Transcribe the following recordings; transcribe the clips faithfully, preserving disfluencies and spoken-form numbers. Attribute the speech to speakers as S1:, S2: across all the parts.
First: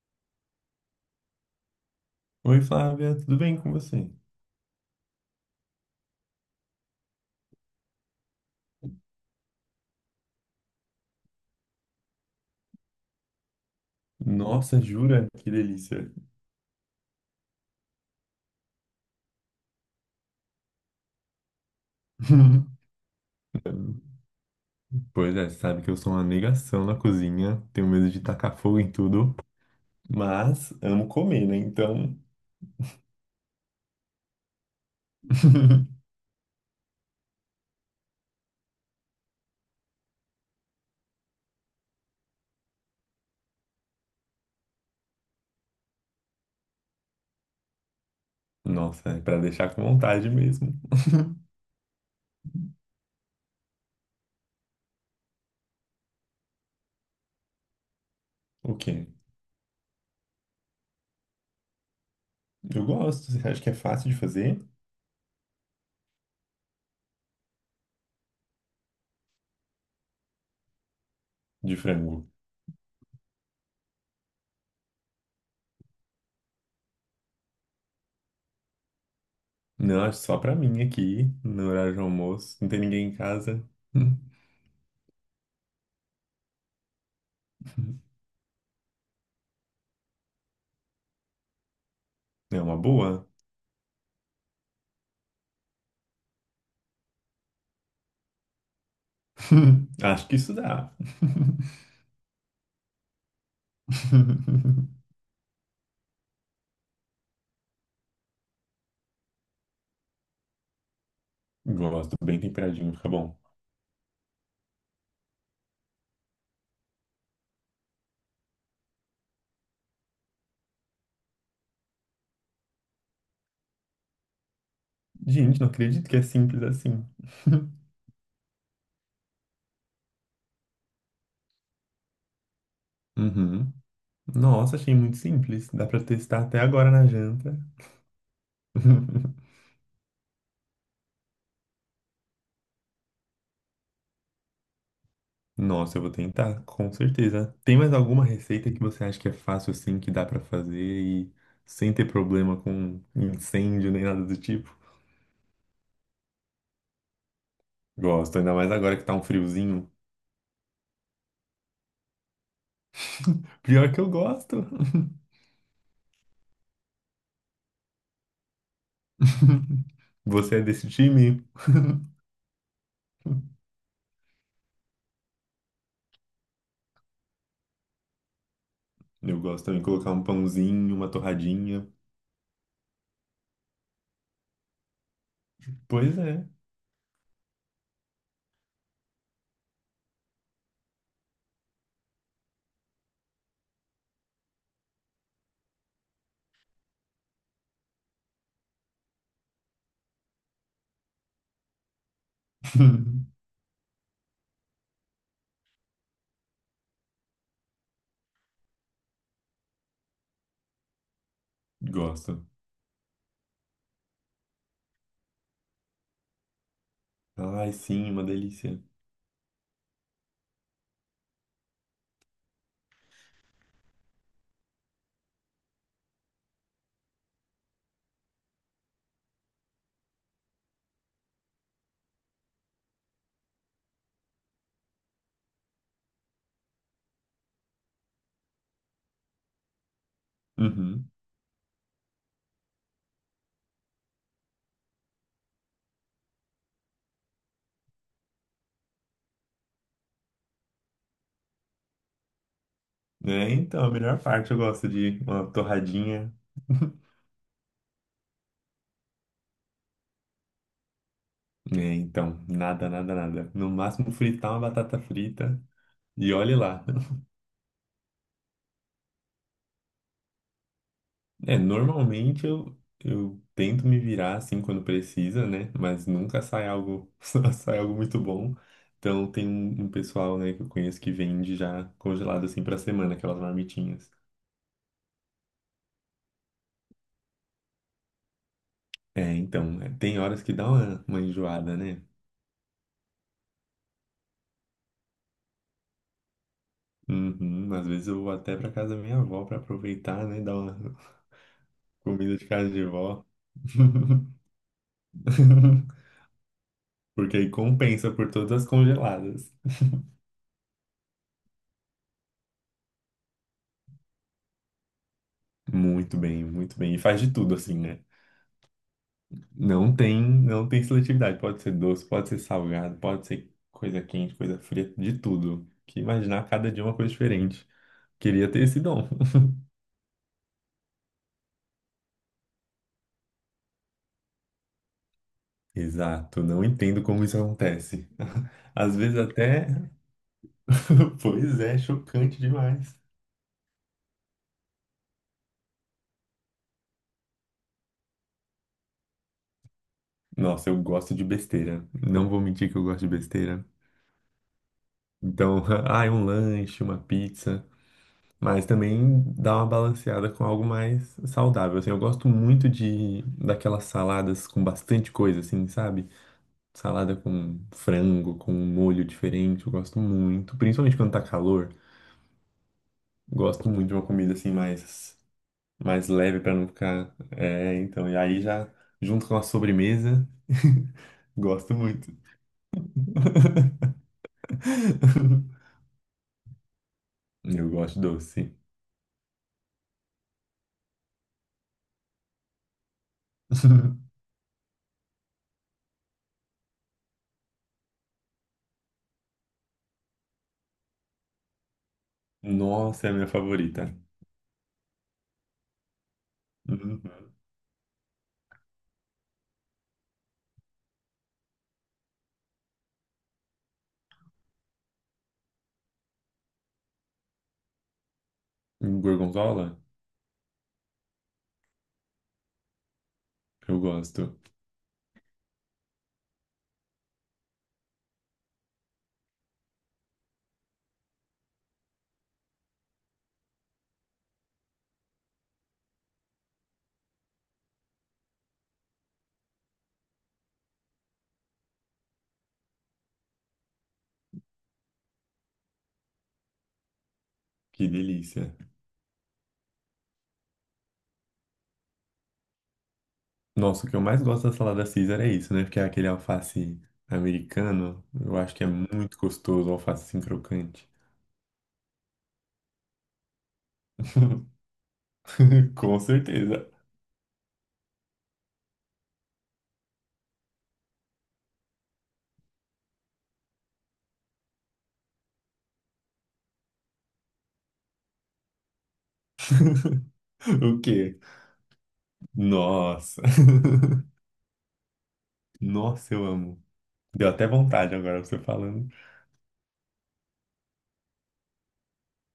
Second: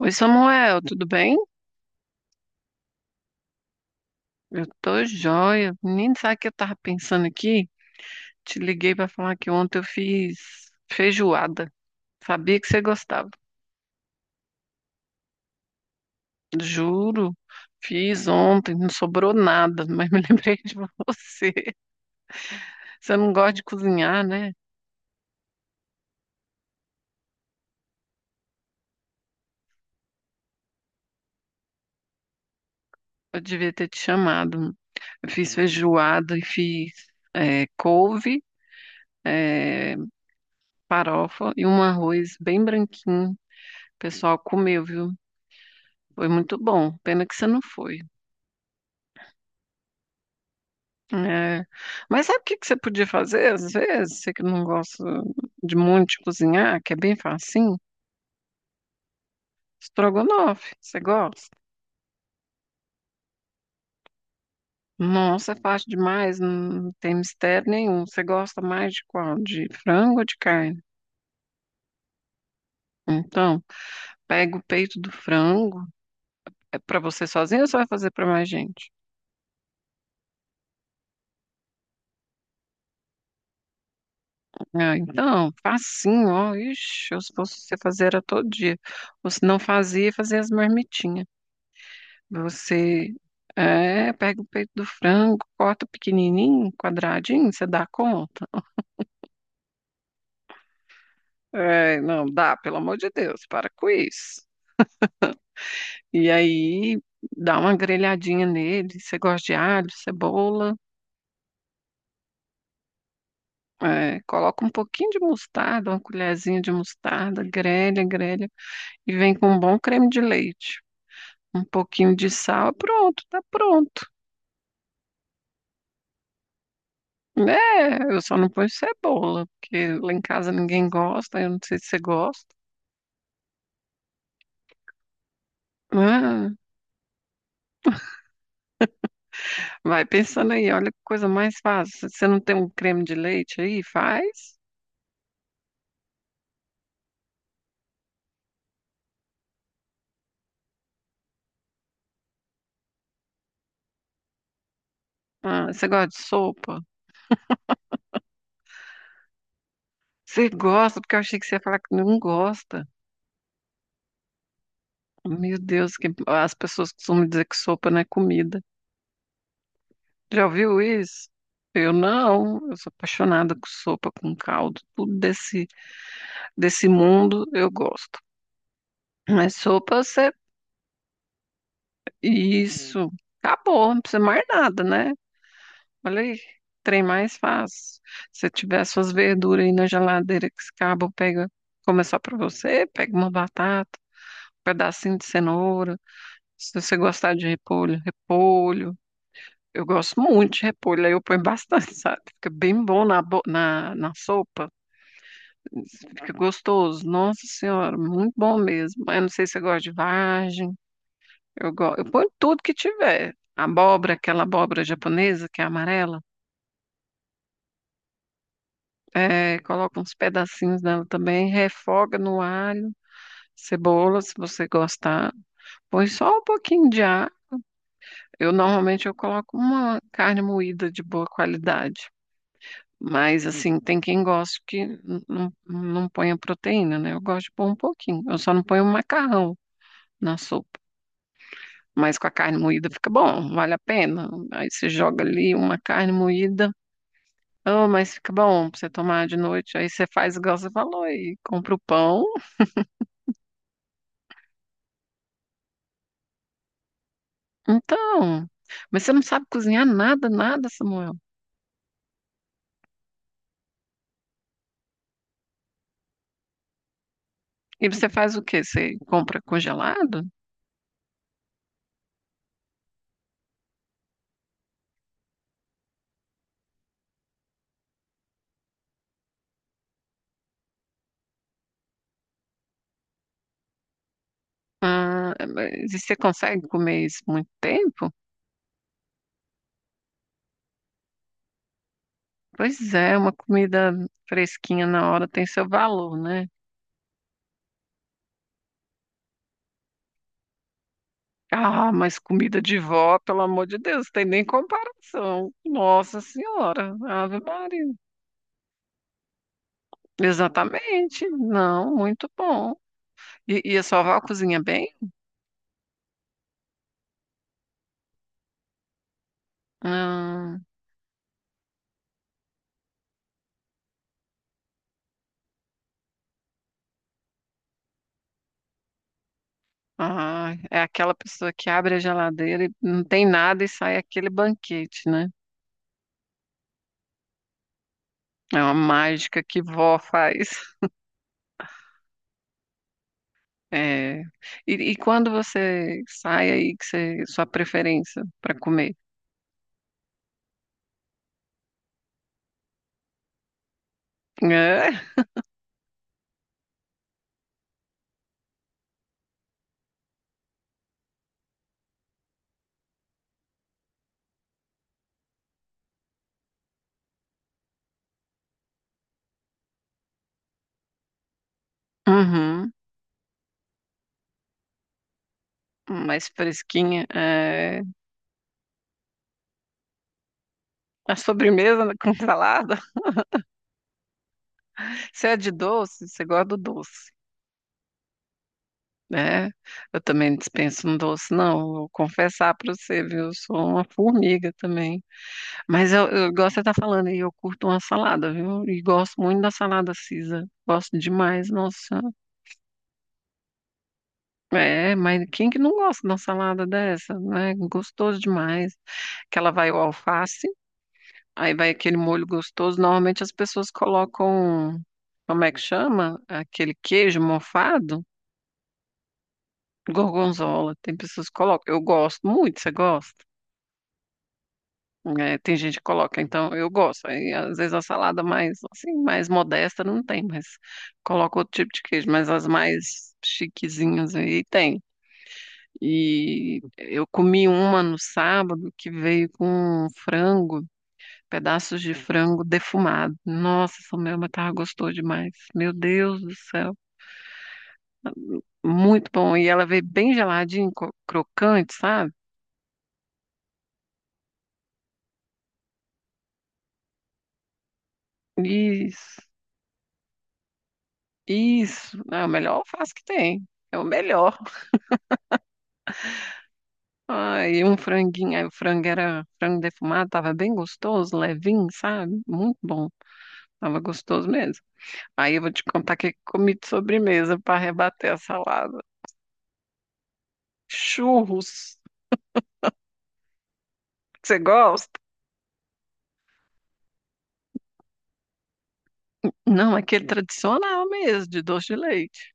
S1: Oi, Samuel, tudo bem?
S2: Oi, Flávia, tudo bem com você?
S1: Eu tô joia. Menino, sabe o que eu tava pensando aqui? Te liguei pra falar que ontem eu fiz feijoada. Sabia que você gostava.
S2: Nossa, jura? Que delícia.
S1: Juro, fiz ontem, não sobrou nada, mas me lembrei de você. Você não gosta de cozinhar, né?
S2: Pois é, sabe que eu sou uma negação na cozinha, tenho medo de tacar fogo em tudo, mas amo comer, né? Então,
S1: Eu devia ter te chamado. Eu fiz feijoada e fiz eh, couve, eh, farofa e um arroz bem branquinho. O pessoal comeu, viu? Foi muito bom. Pena que você não foi.
S2: nossa, é pra deixar com vontade mesmo.
S1: É. Mas sabe o que que você podia fazer às vezes? Você que não gosta de muito de cozinhar, que é bem facinho,
S2: O quê?
S1: estrogonofe, você gosta?
S2: Eu gosto, você acha que é fácil de fazer?
S1: Nossa, é fácil demais, não tem mistério nenhum. Você gosta mais de qual? De frango ou de carne?
S2: De frango.
S1: Então, pega o peito do frango. É para você sozinho ou você vai fazer para mais gente?
S2: Não, acho só pra mim aqui, no horário de almoço, não tem ninguém em casa.
S1: Ah, então, facinho, ó. Ixi, eu se fosse você fazer era todo dia. Ou se não fazia, fazia as marmitinhas.
S2: É uma
S1: Você
S2: boa.
S1: é, pega o peito do frango, corta pequenininho, quadradinho, você dá conta?
S2: Acho que isso dá.
S1: É, não, dá, pelo amor de Deus, para com isso. E aí dá uma grelhadinha nele. Você gosta de alho, cebola,
S2: Gosto, bem temperadinho, fica bom.
S1: é, coloca um pouquinho de mostarda, uma colherzinha de mostarda, grelha, grelha, e vem com um bom creme de leite. Um pouquinho de sal, pronto, tá pronto.
S2: Gente, não acredito que é simples assim.
S1: É, eu só não ponho cebola, porque lá em casa ninguém gosta, eu não sei se você gosta.
S2: Uhum. Nossa, achei muito simples. Dá pra testar
S1: Ah,
S2: até agora na janta.
S1: vai pensando aí, olha que coisa mais fácil. Você não tem um creme de leite aí? Faz.
S2: Nossa, eu vou tentar, com certeza. Tem mais alguma receita que você acha que é fácil assim, que dá pra fazer e sem ter problema com incêndio nem nada do tipo?
S1: Ah, você gosta de sopa?
S2: Gosto, ainda mais agora que tá um friozinho.
S1: Você gosta, porque eu achei que você ia falar que não gosta.
S2: Pior que eu gosto.
S1: Meu Deus, que as pessoas costumam dizer que sopa não é comida. Já
S2: Você é
S1: ouviu
S2: desse
S1: isso?
S2: time?
S1: Eu não, eu sou apaixonada com sopa, com caldo, tudo desse, desse mundo eu gosto.
S2: Eu
S1: Mas
S2: gosto também de
S1: sopa,
S2: colocar um
S1: você...
S2: pãozinho, uma torradinha.
S1: Isso, acabou, não precisa mais nada, né?
S2: Pois
S1: Olha aí,
S2: é.
S1: trem mais fácil. Se você tiver suas verduras aí na geladeira que acabam, pega, como é só pra você, pega uma batata, um pedacinho de cenoura. Se você gostar de repolho, repolho. Eu gosto muito de repolho, aí eu ponho bastante, sabe? Fica bem bom na, bo- na, na sopa, fica gostoso. Nossa Senhora, muito bom mesmo. Mas eu não sei se você gosta de vagem, eu, go... eu ponho
S2: Gosto.
S1: tudo que tiver. Abóbora, aquela abóbora japonesa que é amarela.
S2: Ai, sim, uma delícia.
S1: É, coloca uns pedacinhos dela também, refoga no alho, cebola, se você gostar. Põe só um pouquinho de ar. Eu normalmente eu coloco uma carne moída de boa qualidade. Mas assim, tem quem gosta que n- não, não põe a proteína, né? Eu gosto de pôr um pouquinho. Eu só não ponho o macarrão na sopa.
S2: Uhum.
S1: Mas com a carne moída fica bom, vale a pena. Aí você joga ali uma carne moída. Oh, mas fica bom pra você tomar de noite. Aí você faz igual você falou e compra o pão.
S2: É, então, a melhor parte eu gosto de uma torradinha.
S1: Então, mas você não sabe cozinhar nada, nada, Samuel.
S2: É, então, nada, nada, nada. No máximo fritar uma batata frita e olhe lá.
S1: E você faz o quê? Você compra congelado?
S2: É, normalmente eu, eu tento me virar assim quando precisa, né? Mas nunca sai algo, sai algo muito bom. Então tem um, um pessoal, né, que eu conheço que vende já congelado assim pra semana, aquelas marmitinhas.
S1: Ah, mas e você consegue comer isso muito tempo?
S2: É, então, é, tem horas que dá uma, uma enjoada, né?
S1: Pois é, uma comida fresquinha na hora tem seu valor, né?
S2: Uhum, às vezes eu vou até pra casa da minha avó pra aproveitar, né? Dar uma
S1: Ah, mas
S2: comida de
S1: comida
S2: casa
S1: de
S2: de
S1: vó,
S2: vó.
S1: pelo amor de Deus, tem nem comparação. Nossa Senhora,
S2: Porque
S1: Ave
S2: aí
S1: Maria.
S2: compensa por todas as congeladas.
S1: Exatamente, não, muito bom. E, e a sua avó cozinha bem?
S2: Muito bem, muito bem. E faz de tudo assim, né? Não tem,
S1: Ah.
S2: não tem seletividade. Pode ser doce, pode ser salgado, pode ser coisa quente, coisa fria, de tudo. Que imaginar cada dia uma coisa diferente. Queria ter esse dom.
S1: Ah, é aquela pessoa que abre a geladeira e não tem nada e sai aquele banquete, né?
S2: Exato, não entendo como isso acontece.
S1: É uma
S2: Às vezes
S1: mágica que
S2: até.
S1: vó faz.
S2: Pois é, chocante demais.
S1: É. E, e quando você sai aí, que você, sua preferência para comer?
S2: Nossa, eu gosto de besteira. Não vou mentir que eu gosto de besteira.
S1: É.
S2: Então, ah, um lanche, uma pizza. Mas também dá uma balanceada com algo mais saudável. Assim, eu gosto muito de daquelas saladas com bastante coisa, assim, sabe? Salada com frango, com um molho diferente. Eu gosto muito. Principalmente quando tá calor.
S1: Uhum.
S2: Gosto muito de uma comida assim mais, mais
S1: Mais
S2: leve pra não
S1: fresquinha.
S2: ficar. É,
S1: É.
S2: então. E aí já junto com a sobremesa.
S1: A
S2: Gosto
S1: sobremesa
S2: muito.
S1: com salada. Você é de doce? Você gosta do doce,
S2: Eu gosto doce.
S1: né? Eu também dispenso um doce, não. Vou confessar para você, viu? Eu sou uma formiga também. Mas eu, eu gosto de estar falando e eu curto uma salada, viu? E gosto muito da salada Caesar. Gosto demais, nossa.
S2: Nossa, é a minha favorita.
S1: É, mas quem que não gosta de uma salada
S2: Uhum.
S1: dessa, né? Gostoso demais. Que ela vai o alface, aí vai aquele molho gostoso. Normalmente as pessoas colocam, como é que chama? Aquele queijo mofado,
S2: Gorgonzola?
S1: gorgonzola. Tem pessoas que colocam. Eu gosto muito, você gosta?
S2: Eu gosto.
S1: É, tem gente que coloca, então eu gosto. Aí, às vezes a salada mais assim, mais modesta não tem, mas coloca outro tipo de queijo, mas as mais chiquezinhas aí tem. E eu comi uma no sábado que veio com frango, pedaços de frango defumado. Nossa, essa minha mas tava gostoso demais. Meu Deus do céu,
S2: Que delícia.
S1: muito bom. E ela veio bem geladinha, cro- crocante, sabe?
S2: Nossa, o que eu mais gosto da salada Caesar é isso, né? Porque é aquele alface americano. Eu acho que é muito
S1: Isso,
S2: gostoso o alface assim crocante.
S1: isso. É o melhor alface que tem. É o melhor.
S2: Com certeza.
S1: Ai, um franguinho. Aí o frango era frango defumado, tava bem gostoso, levinho, sabe? Muito bom. Tava gostoso mesmo. Aí eu vou te contar o que que eu comi de sobremesa para rebater a salada.
S2: O quê?
S1: Churros.
S2: Nossa.
S1: Você gosta?
S2: Nossa, eu amo. Deu até vontade agora você falando.
S1: Não, aquele tradicional mesmo, de doce de leite.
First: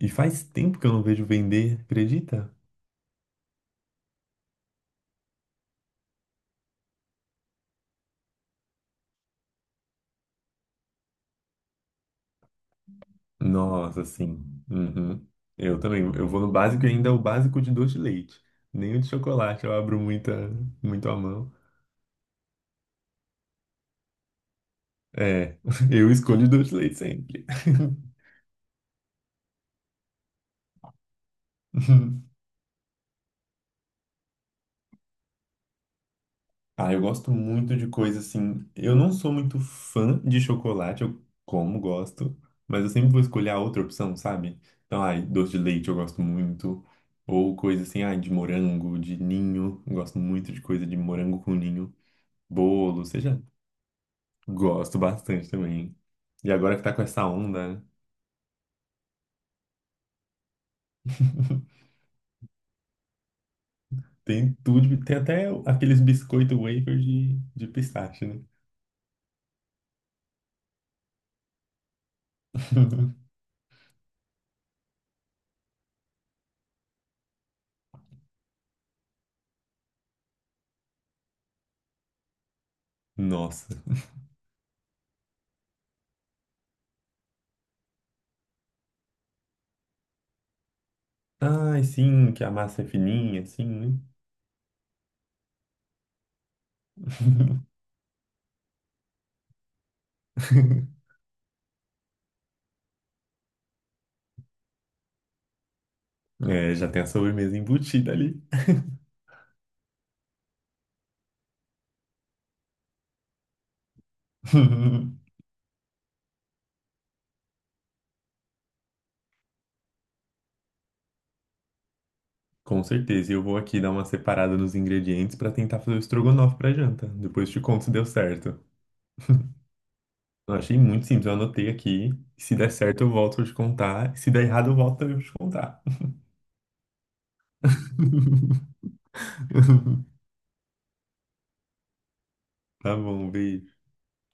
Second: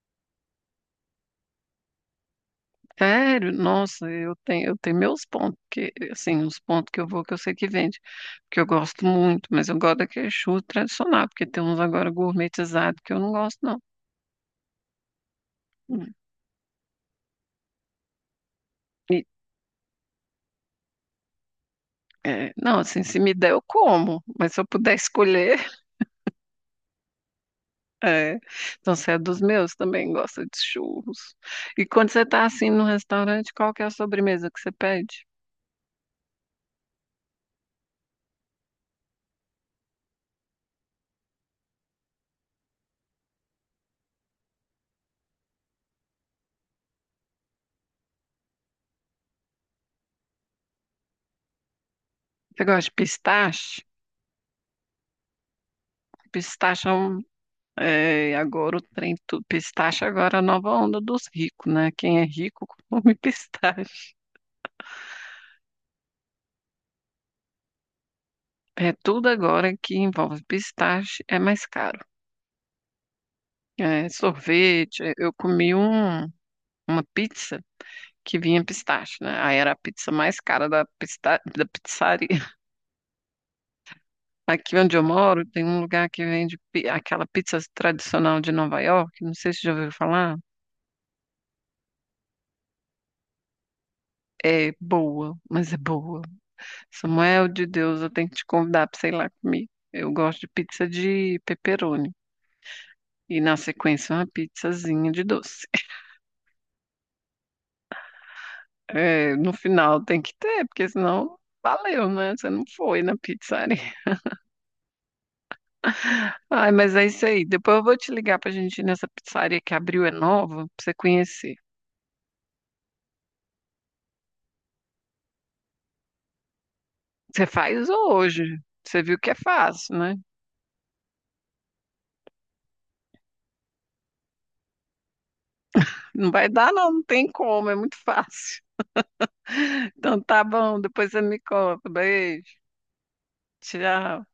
S2: E faz tempo que eu não vejo vender, acredita?
S1: Sério, nossa, eu tenho, eu tenho meus pontos, que, assim, os pontos que eu vou que eu sei que vende, porque eu gosto muito, mas eu gosto daquele churro tradicional, porque tem uns agora gourmetizados que eu não gosto, não.
S2: Nossa, sim. Uhum. Eu também.
S1: Hum.
S2: Eu vou no básico e ainda é o básico de doce de leite. Nem o de
S1: E
S2: chocolate eu abro muita, muito a mão.
S1: é, não, assim, se me der, eu como, mas se eu puder escolher,
S2: É, eu escolho doce de leite sempre.
S1: é. Então, você é dos meus, também gosta de churros. E quando você está assim no restaurante, qual que é a sobremesa que você pede?
S2: Ah, eu gosto muito de coisa assim. Eu não sou muito fã de chocolate, eu como, gosto, mas eu sempre vou escolher a outra opção, sabe? Então, ai, doce de leite eu gosto muito. Ou coisa assim, ai, de morango, de ninho. Eu gosto muito de coisa de morango com ninho.
S1: Você gosta de
S2: Bolo, seja.
S1: pistache?
S2: Gosto bastante também. E agora que
S1: Pistache é
S2: tá com
S1: um,
S2: essa onda, né?
S1: é, agora o trem, tu- pistache agora é a nova onda dos ricos, né? Quem é rico come pistache.
S2: Tem tudo, tem até aqueles biscoito wafer de, de pistache, né?
S1: É tudo agora que envolve pistache é mais caro. É, sorvete, é, eu comi um, uma pizza que vinha pistache, né? Aí era a pizza mais cara da, pista, da pizzaria.
S2: Nossa.
S1: Aqui onde eu moro tem um lugar que vende pi- aquela pizza tradicional de Nova York, não sei se já ouviu falar.
S2: Ai, sim, que a massa é fininha, assim, né?
S1: É boa, mas é boa. Samuel de Deus, eu tenho que te convidar para sei lá comigo. Eu gosto de pizza de pepperoni. E na sequência uma pizzazinha de doce.
S2: É, já tem a sobremesa embutida ali.
S1: É, no final tem que ter, porque senão valeu, né? Você não foi na pizzaria. Ai, mas é isso aí. Depois eu vou te ligar pra gente ir nessa pizzaria que abriu, é nova, pra você conhecer.
S2: Com certeza. E eu vou aqui dar uma separada nos ingredientes pra tentar fazer o estrogonofe pra janta.
S1: Você
S2: Depois te conto
S1: faz
S2: se deu
S1: hoje.
S2: certo.
S1: Você viu que é fácil, né?
S2: Eu achei muito simples, eu anotei aqui. Se der certo, eu volto a te contar. Se der errado, eu volto a te contar.
S1: Não vai dar, não, não tem como, é muito fácil. Então tá bom, depois você me conta. Beijo,
S2: Tá bom, beijo.
S1: tchau.